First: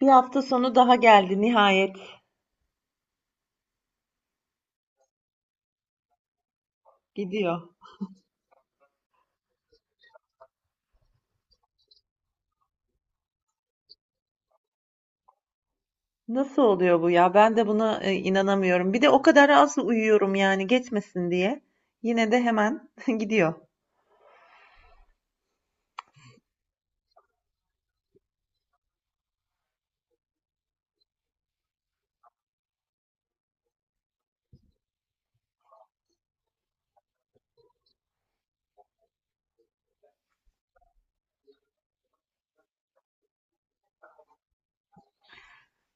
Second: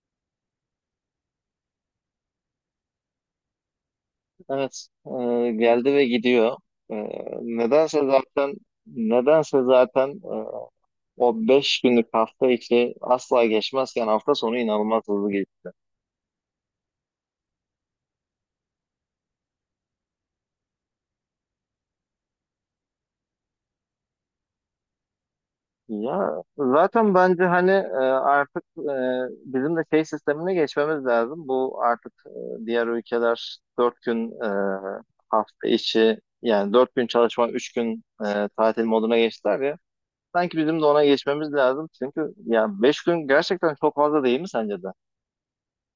Bir hafta sonu daha geldi nihayet. Evet, geldi ve gidiyor. E, Gidiyor. nedense zaten nedense zaten o 5 günlük hafta içi asla geçmezken hafta sonu inanılmaz hızlı geçti. Nasıl oluyor bu ya? Ben de buna inanamıyorum. Bir de o kadar az uyuyorum yani geçmesin diye. Yine de hemen gidiyor. Ya zaten bence hani artık bizim de şey sistemine geçmemiz lazım. Bu artık, diğer ülkeler 4 gün hafta içi, yani 4 gün çalışma, 3 gün tatil moduna geçtiler ya. Sanki bizim de ona geçmemiz lazım. Çünkü ya 5 gün gerçekten çok fazla değil mi sence de?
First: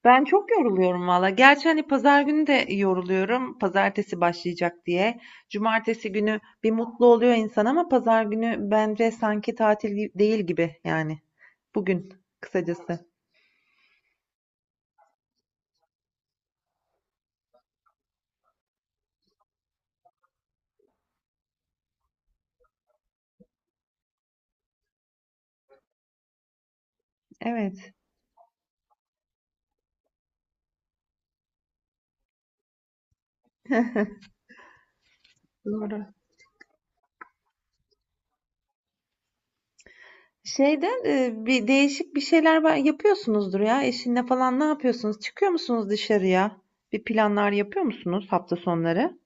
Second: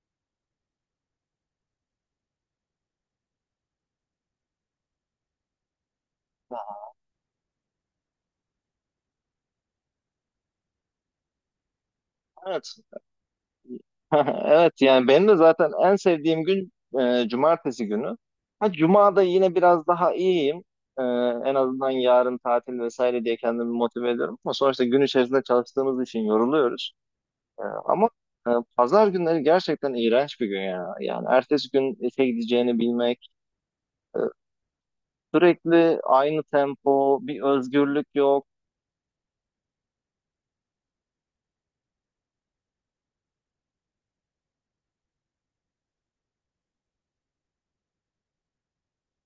Ben çok yoruluyorum valla. Gerçi hani pazar günü de yoruluyorum. Pazartesi başlayacak diye. Cumartesi günü bir mutlu oluyor insan ama pazar günü bence sanki tatil değil gibi yani. Bugün Evet. kısacası. Evet, yani benim de zaten en sevdiğim gün cumartesi günü. Ha, cumada yine biraz daha iyiyim. E, en azından yarın tatil vesaire diye kendimi motive ediyorum. Ama sonuçta gün içerisinde çalıştığımız için yoruluyoruz. Evet, Ama pazar günleri gerçekten iğrenç bir gün ya. Yani ertesi gün işe gideceğini bilmek, sürekli doğru. aynı tempo, bir özgürlük yok. Şeyden, bir değişik bir şeyler be yapıyorsunuzdur ya eşinle falan. Ne yapıyorsunuz? Çıkıyor musunuz dışarıya? Bir planlar yapıyor musunuz hafta sonları?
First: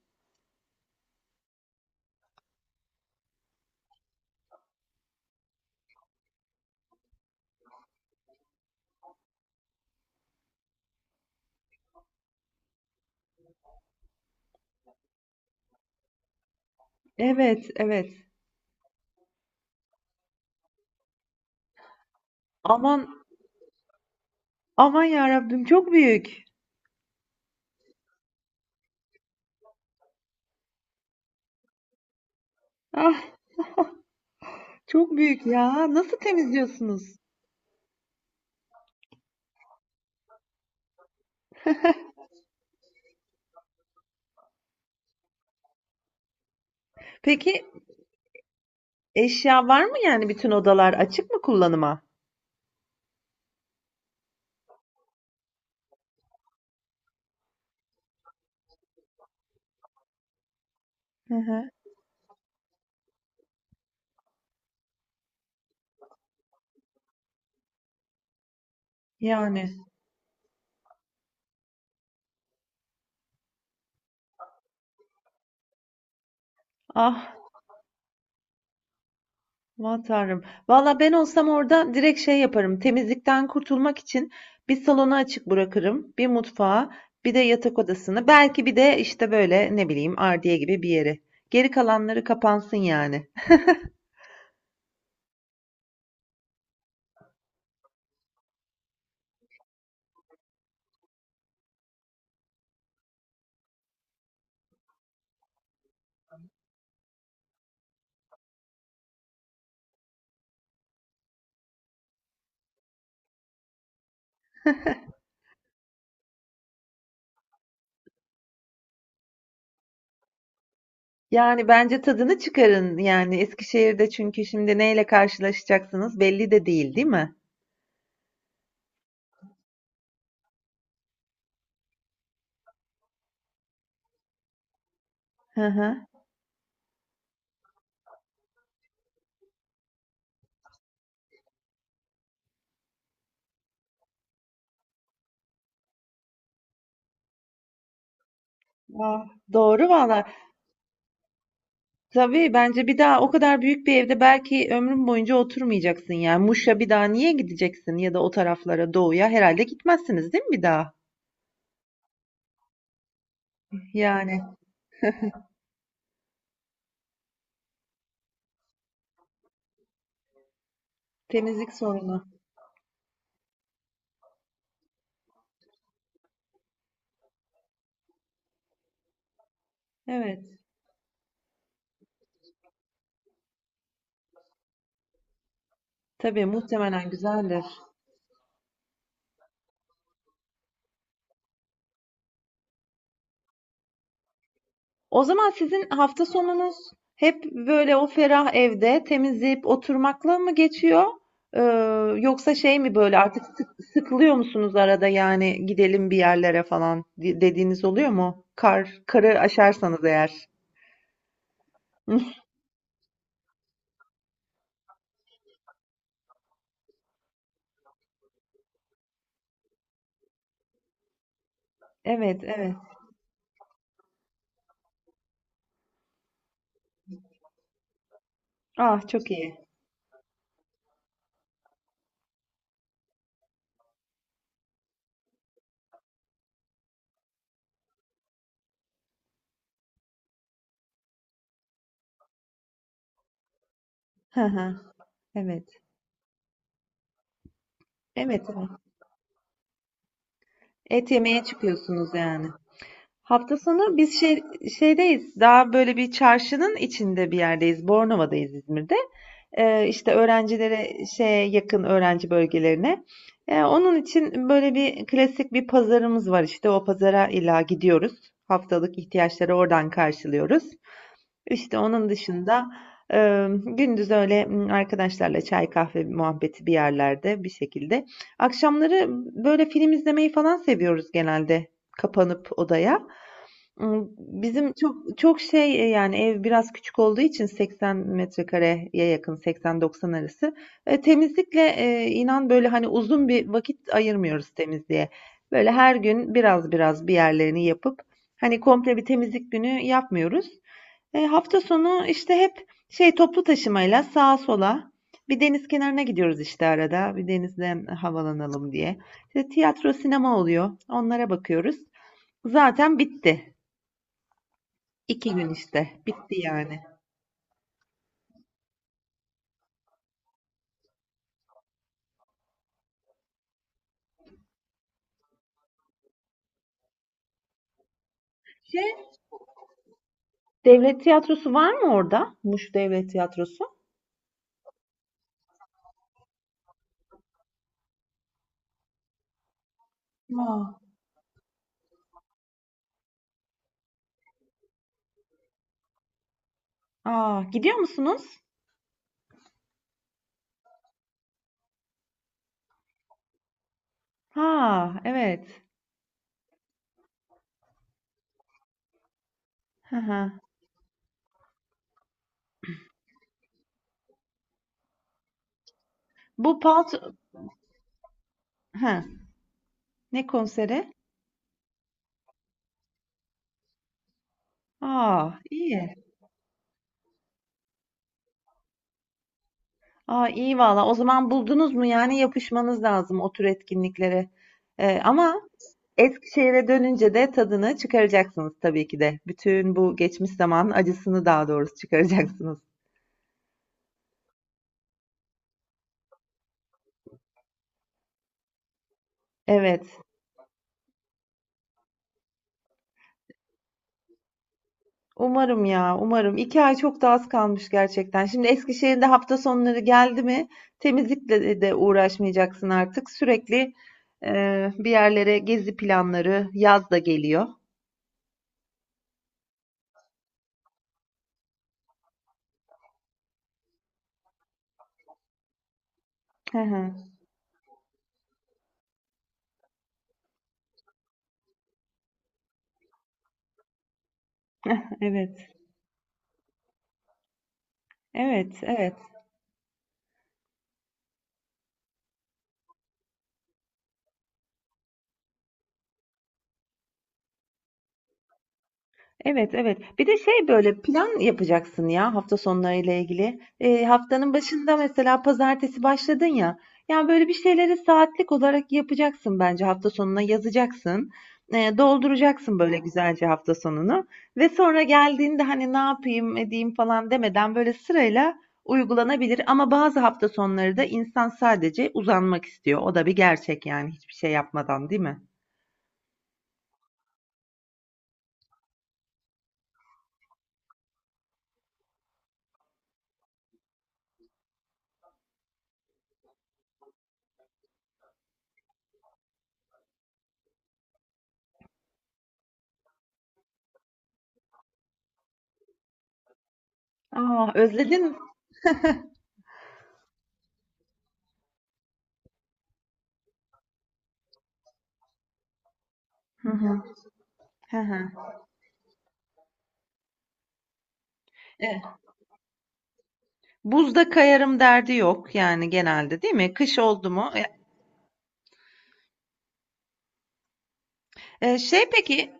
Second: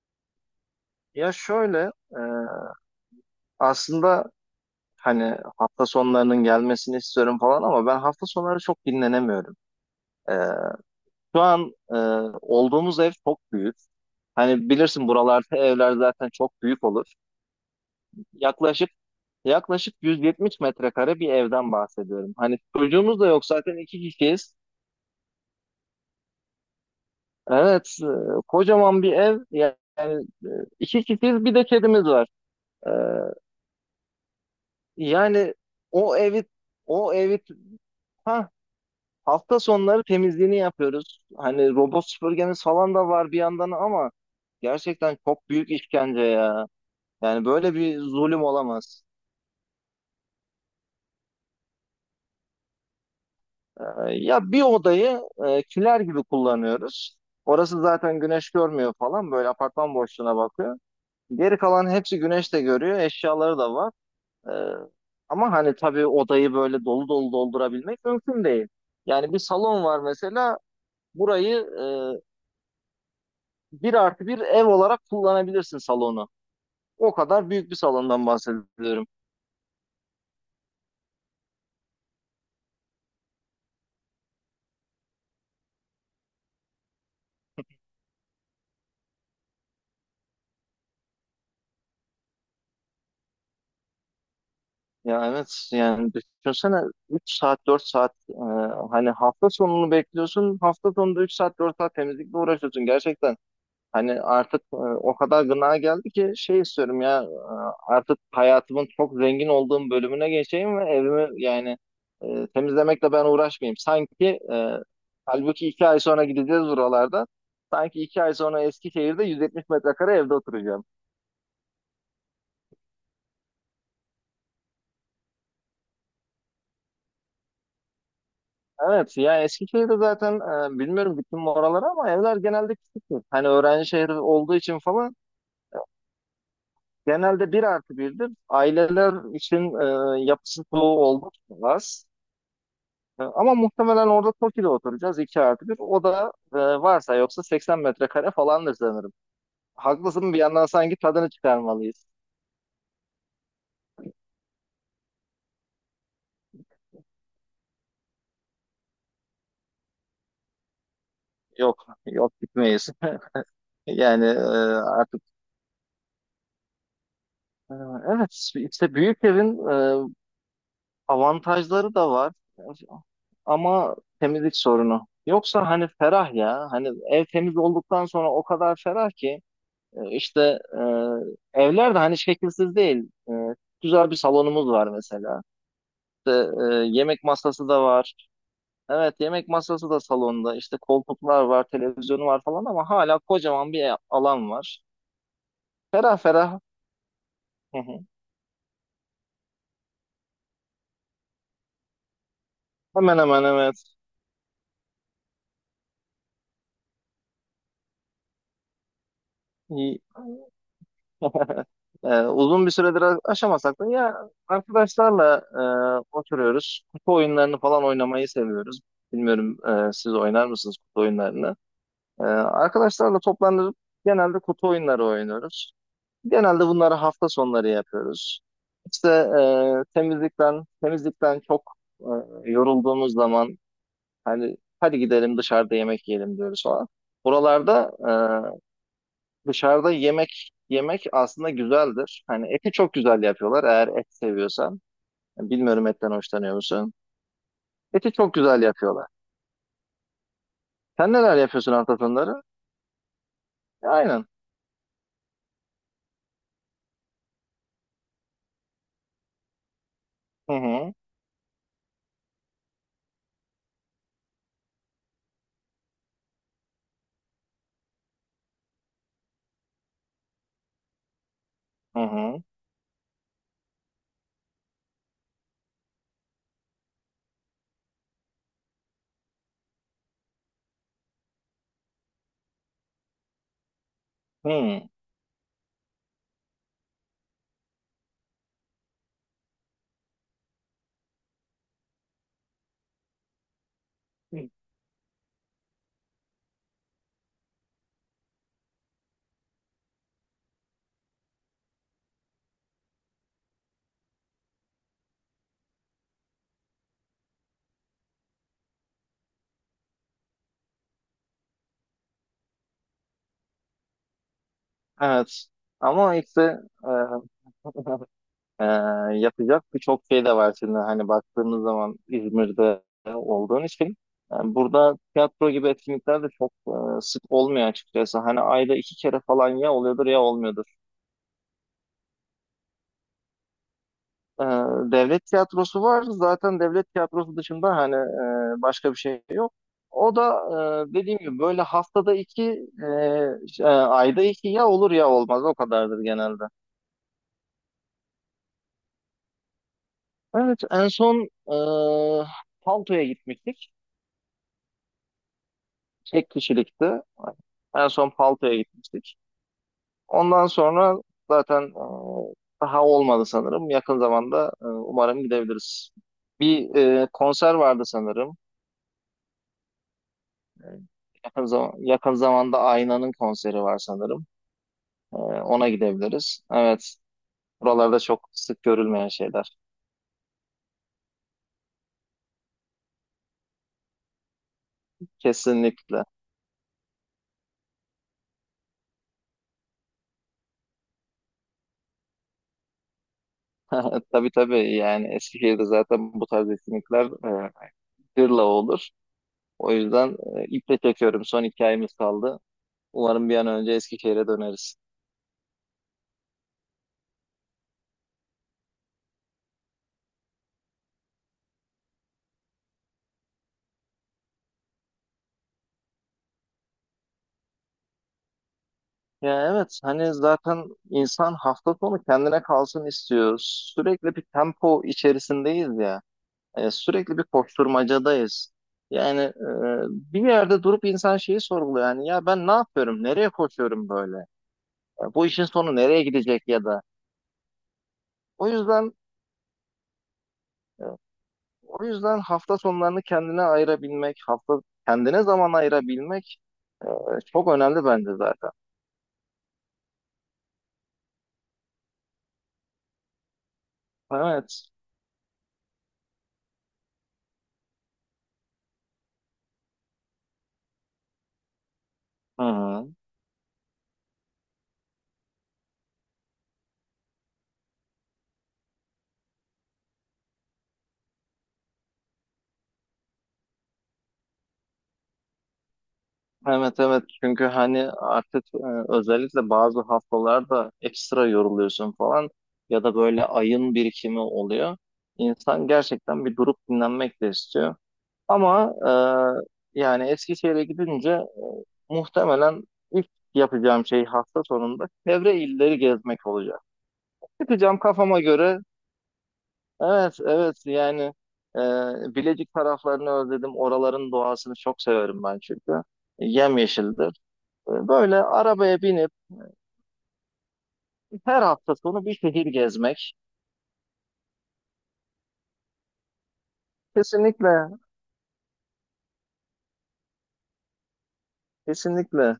Ya şöyle, aslında hani hafta sonlarının gelmesini istiyorum falan ama ben hafta sonları çok dinlenemiyorum. Ee, Şu an olduğumuz ev çok büyük. Hani bilirsin, buralarda evler zaten çok büyük olur. Evet, evet. Yaklaşık Yaklaşık 170 metrekare bir evden bahsediyorum. Hani Aman, çocuğumuz da yok zaten, 2 kişiyiz. aman yarabbim çok büyük. Evet, kocaman bir ev. Yani, e, 2 kişiyiz, bir de kedimiz var. Ee, Ah, çok büyük yani, ya. Nasıl o evi o temizliyorsunuz? evi, ha Hafta sonları temizliğini yapıyoruz. Hani robot süpürgemiz falan da var bir yandan ama gerçekten çok büyük işkence ya. Yani Peki böyle bir zulüm olamaz. eşya var mı yani bütün odalar açık mı kullanıma? Ya, bir odayı kiler gibi kullanıyoruz. Orası zaten güneş görmüyor falan. Böyle apartman boşluğuna bakıyor. Hı Geri hı. kalan hepsi güneş de görüyor. Eşyaları da var. Ee, ama hani tabii, odayı böyle dolu dolu doldurabilmek mümkün değil. Yani, bir Yani. salon var mesela. Burayı bir artı bir ev olarak kullanabilirsin, salonu. O Ah. kadar büyük bir salondan bahsediyorum. Aman tanrım. Valla ben olsam orada direkt şey yaparım. Temizlikten kurtulmak için bir salonu açık bırakırım. Bir mutfağı, bir de yatak odasını. Belki bir de işte böyle ne bileyim ardiye gibi bir yeri. Geri kalanları kapansın yani. Ya evet, yani düşünsene, 3-4 saat, hani hafta sonunu bekliyorsun. Hafta sonunda 3-4 saat temizlikle uğraşıyorsun gerçekten. Hani artık, o kadar gına geldi ki şey istiyorum ya, artık hayatımın çok zengin olduğum bölümüne geçeyim ve evimi, yani temizlemekle ben uğraşmayayım. Sanki, e, halbuki 2 ay sonra gideceğiz buralarda. Sanki 2 ay sonra Eskişehir'de 170 metrekare evde oturacağım. Yani bence tadını çıkarın yani Eskişehir'de çünkü şimdi neyle karşılaşacaksınız belli de değil, değil mi? Evet ya, Eskişehir'de zaten bilmiyorum gittim mi oralara, ama evler genelde küçüktür. Hani öğrenci şehri olduğu için falan, Hı hı. genelde bir artı birdir. Aileler için yapısı çoğu oldukça az. Ama muhtemelen orada TOKİ'de oturacağız, iki artı bir. O da varsa yoksa 80 metrekare falandır sanırım. Aa, doğru valla. Haklısın, bir yandan sanki tadını çıkarmalıyız. Tabii bence bir daha o kadar büyük bir evde belki ömrün boyunca oturmayacaksın yani. Muş'a bir daha niye gideceksin ya da o taraflara doğuya herhalde gitmezsiniz değil mi bir daha? Yok yok, gitmeyiz. Yani Yani artık, e, evet, işte büyük evin temizlik avantajları da sorunu. var, ama temizlik sorunu. Yoksa hani ferah ya, hani ev temiz olduktan sonra o kadar ferah ki, Evet. işte, evler de hani şekilsiz değil. E, güzel bir salonumuz var mesela. Tabii İşte, muhtemelen yemek güzeldir. masası da var. Evet, yemek masası da salonda. İşte koltuklar var, televizyonu var falan ama hala kocaman bir alan var. O zaman sizin Ferah hafta ferah. sonunuz hep Hı böyle o hı. ferah evde temizleyip oturmakla mı geçiyor? Ee, yoksa şey mi böyle Hemen artık hemen, evet. Sıkılıyor musunuz arada yani gidelim bir yerlere falan dediğiniz oluyor mu? Karı aşarsanız eğer. Uzun bir süredir aşamasak da ya, arkadaşlarla oturuyoruz. Kutu oyunlarını falan oynamayı seviyoruz. Bilmiyorum, siz oynar mısınız kutu oyunlarını? Ee, Evet, evet. arkadaşlarla toplanıp genelde kutu oyunları oynuyoruz. Genelde bunları hafta sonları yapıyoruz. Ah İşte çok iyi. Temizlikten çok e, yorulduğumuz zaman, hani hadi gidelim dışarıda yemek yiyelim diyoruz falan. Buralarda, e, Dışarıda yemek yemek aslında güzeldir. Hani eti çok güzel yapıyorlar, eğer et Hı hı. seviyorsan. Evet. Bilmiyorum, etten hoşlanıyor musun? Eti çok Evet, güzel evet. yapıyorlar. Et Sen neler yemeye yapıyorsun hafta çıkıyorsunuz sonları? yani. Hafta sonu biz Aynen. Şeydeyiz. Daha böyle bir çarşının içinde bir yerdeyiz. Bornova'dayız İzmir'de. İşte Hı hı. öğrencilere şeye yakın öğrenci bölgelerine. Onun için böyle bir klasik bir pazarımız var işte. O pazara illa gidiyoruz. Haftalık ihtiyaçları oradan karşılıyoruz. İşte Hı onun hı. dışında gündüz öyle arkadaşlarla çay kahve muhabbeti bir yerlerde bir şekilde. Akşamları böyle film izlemeyi falan seviyoruz genelde kapanıp odaya. Bizim Hı. çok çok şey, yani, ev biraz küçük olduğu için 80 metrekareye yakın, 80-90 arası. Temizlikle, inan, böyle, hani, uzun bir vakit ayırmıyoruz temizliğe. Böyle her gün biraz biraz bir yerlerini yapıp, hani, komple bir temizlik günü yapmıyoruz. Hafta sonu, işte, hep şey, toplu taşımayla sağa sola, bir deniz kenarına gidiyoruz, işte, arada, bir denizden havalanalım diye. İşte, tiyatro, sinema oluyor, onlara bakıyoruz. Zaten bitti. İki Evet. gün işte. Ama Bitti işte, yani. e, e, yapacak birçok şey de var şimdi. Hani baktığımız zaman İzmir'de olduğun için, burada tiyatro gibi etkinlikler de çok sık olmuyor açıkçası. Hani ayda Şey, 2 kere falan, ya oluyordur ya olmuyordur. devlet tiyatrosu var mı orada? Muş Devlet Tiyatrosu. Ee, devlet tiyatrosu var. Zaten devlet tiyatrosu dışında hani, başka bir şey yok. O da, Aa, dediğim gibi, böyle haftada iki, ayda iki, ya olur ya olmaz. O kadardır genelde. Aa, gidiyor musunuz? Evet, en son, Palto'ya gitmiştik. Ha, evet. Tek kişilikti. En son Palto'ya gitmiştik. Hı hı. Ondan sonra zaten daha olmadı sanırım. Yakın zamanda, umarım gidebiliriz. Bu Bir Palt... konser vardı sanırım. Ha, ne konseri? Yakın zamanda Aynan'ın konseri var sanırım. Ee, Aa, ona iyi. gidebiliriz. Evet. Buralarda çok sık görülmeyen şeyler. Aa, iyi valla. O zaman buldunuz mu? Yani yapışmanız lazım o tür etkinliklere. Ama Kesinlikle. Eskişehir'e dönünce de tadını çıkaracaksınız tabii ki de. Bütün bu geçmiş zaman acısını daha doğrusu çıkaracaksınız. Tabii tabii, yani Eskişehir'de zaten bu tarz etkinlikler e, gırla olur. O Evet. yüzden, iple çekiyorum. Son 2 ayımız kaldı. Umarım bir an önce Eskişehir'e döneriz. Umarım ya, umarım. İki ay çok da az kalmış gerçekten. Şimdi Eskişehir'de hafta sonları geldi mi, temizlikle de uğraşmayacaksın artık. Sürekli bir yerlere gezi planları, yaz da geliyor. Ya evet, hani zaten insan hafta sonu kendine kalsın istiyor. Sürekli bir tempo içerisindeyiz ya. Hı E, hı. sürekli bir koşturmacadayız. Yani, bir yerde durup insan şeyi sorguluyor. Yani ya, ben ne yapıyorum? Nereye koşuyorum böyle? Ya bu işin Evet, sonu nereye gidecek ya da? O evet, yüzden evet. O yüzden, hafta sonlarını kendine ayırabilmek, hafta kendine zaman ayırabilmek, e, çok önemli bence zaten. Evet, evet. Bir de şey böyle plan yapacaksın ya hafta sonlarıyla ilgili. Haftanın Evet. başında mesela pazartesi başladın ya. Yani böyle bir şeyleri saatlik olarak yapacaksın bence hafta sonuna yazacaksın. Ee, Hı dolduracaksın böyle hı. güzelce hafta sonunu. Ve sonra geldiğinde hani ne yapayım edeyim falan demeden böyle sırayla uygulanabilir. Ama bazı hafta sonları da insan sadece uzanmak istiyor. O da bir gerçek yani hiçbir şey yapmadan değil mi? Evet, evet, çünkü hani artık, özellikle bazı haftalarda ekstra yoruluyorsun falan, ya da böyle ayın birikimi oluyor. İnsan gerçekten bir durup dinlenmek de istiyor. Ama yani Eskişehir'e gidince muhtemelen ilk yapacağım şey, hafta sonunda çevre illeri gezmek olacak. Aa, Çıkacağım özledin mi? kafama göre, evet, evet, yani, e, Bilecik taraflarını özledim. Oraların doğasını çok severim ben çünkü. Hı hı. Yemyeşildi. Hı E, hı. Böyle arabaya binip her hafta sonu bir şehir gezmek. Buzda kayarım derdi yok yani genelde değil mi? Kış oldu mu? E, Kesinlikle, e, şey kesinlikle. peki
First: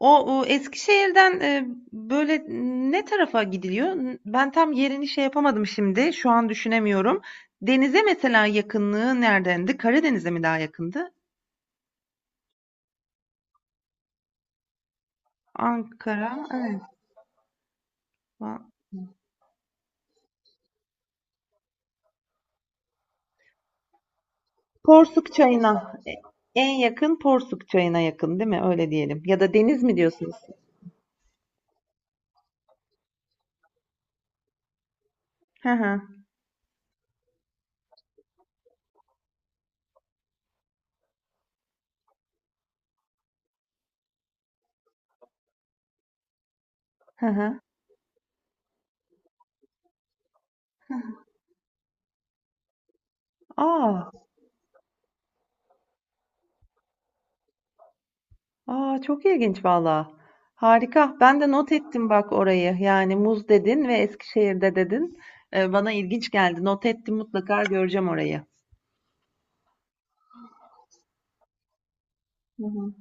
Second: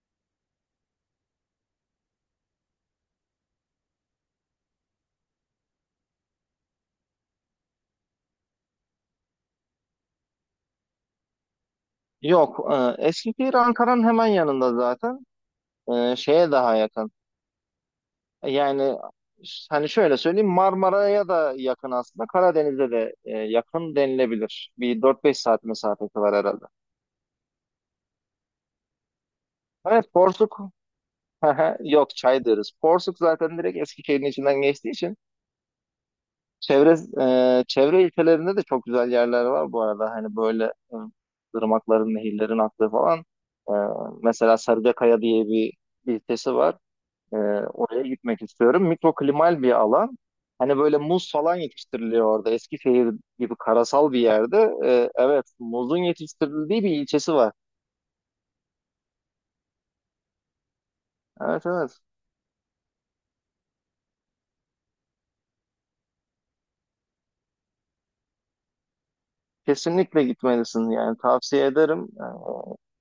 o Eskişehir'den böyle ne tarafa gidiliyor? Ben tam yerini şey yapamadım şimdi. Şu an düşünemiyorum. Denize mesela yakınlığı neredendi? Karadeniz'e mi daha yakındı? Yok, Eskişehir Ankara'nın hemen yanında zaten. E, Ankara, şeye daha evet. yakın. Va- Yani, hani şöyle söyleyeyim, Marmara'ya da yakın aslında. Karadeniz'e de yakın denilebilir. Bir dört Porsuk beş saat Çayı'na. Mesafesi var herhalde. En yakın Porsuk Çayı'na yakın değil mi? Öyle diyelim. Ya da deniz mi Evet, diyorsunuz? Porsuk. Yok, çay deriz. Porsuk zaten direkt Eskişehir'in içinden geçtiği için. Hı hı. Çevre Çevre ilçelerinde de çok güzel yerler var bu arada. Hani böyle, e, ırmakların, nehirlerin aktığı falan. E, mesela Sarıcakaya diye bir ilçesi var. Hı E, hı. oraya gitmek istiyorum. Mikroklimal bir alan. Hani böyle muz falan yetiştiriliyor orada. Eskişehir gibi Aa. karasal bir yerde. Evet, muzun yetiştirildiği bir ilçesi var. A! Çok ilginç valla. Harika. Ben de Evet, not evet. ettim bak orayı. Yani muz dedin ve Eskişehir'de dedin. Bana ilginç geldi. Not ettim mutlaka göreceğim orayı. Kesinlikle gitmelisin, yani tavsiye ederim. E, Hı hı.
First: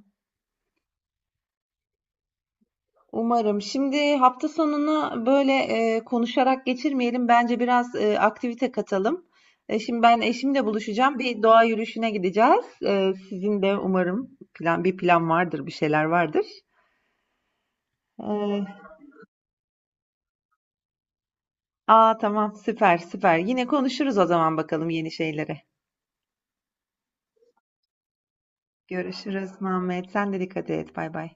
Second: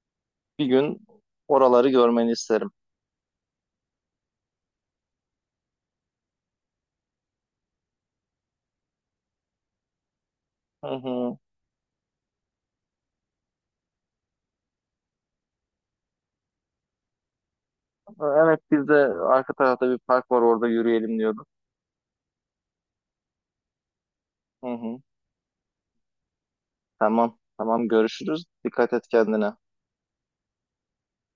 bir gün oraları görmeni isterim. Umarım. Şimdi hafta sonunu böyle konuşarak geçirmeyelim. Bence biraz aktivite katalım. Şimdi ben eşimle Hı buluşacağım. hı. Bir doğa yürüyüşüne gideceğiz. Sizin de umarım bir plan vardır, bir şeyler vardır. Evet, Eee, biz de arka tarafta bir park var, orada yürüyelim diyorduk. aa tamam süper süper. Yine konuşuruz o zaman Hı bakalım hı. yeni şeyleri. Tamam. Tamam, görüşürüz. Dikkat et kendine. Görüşürüz Muhammed. Sen de dikkat et. Bay bay.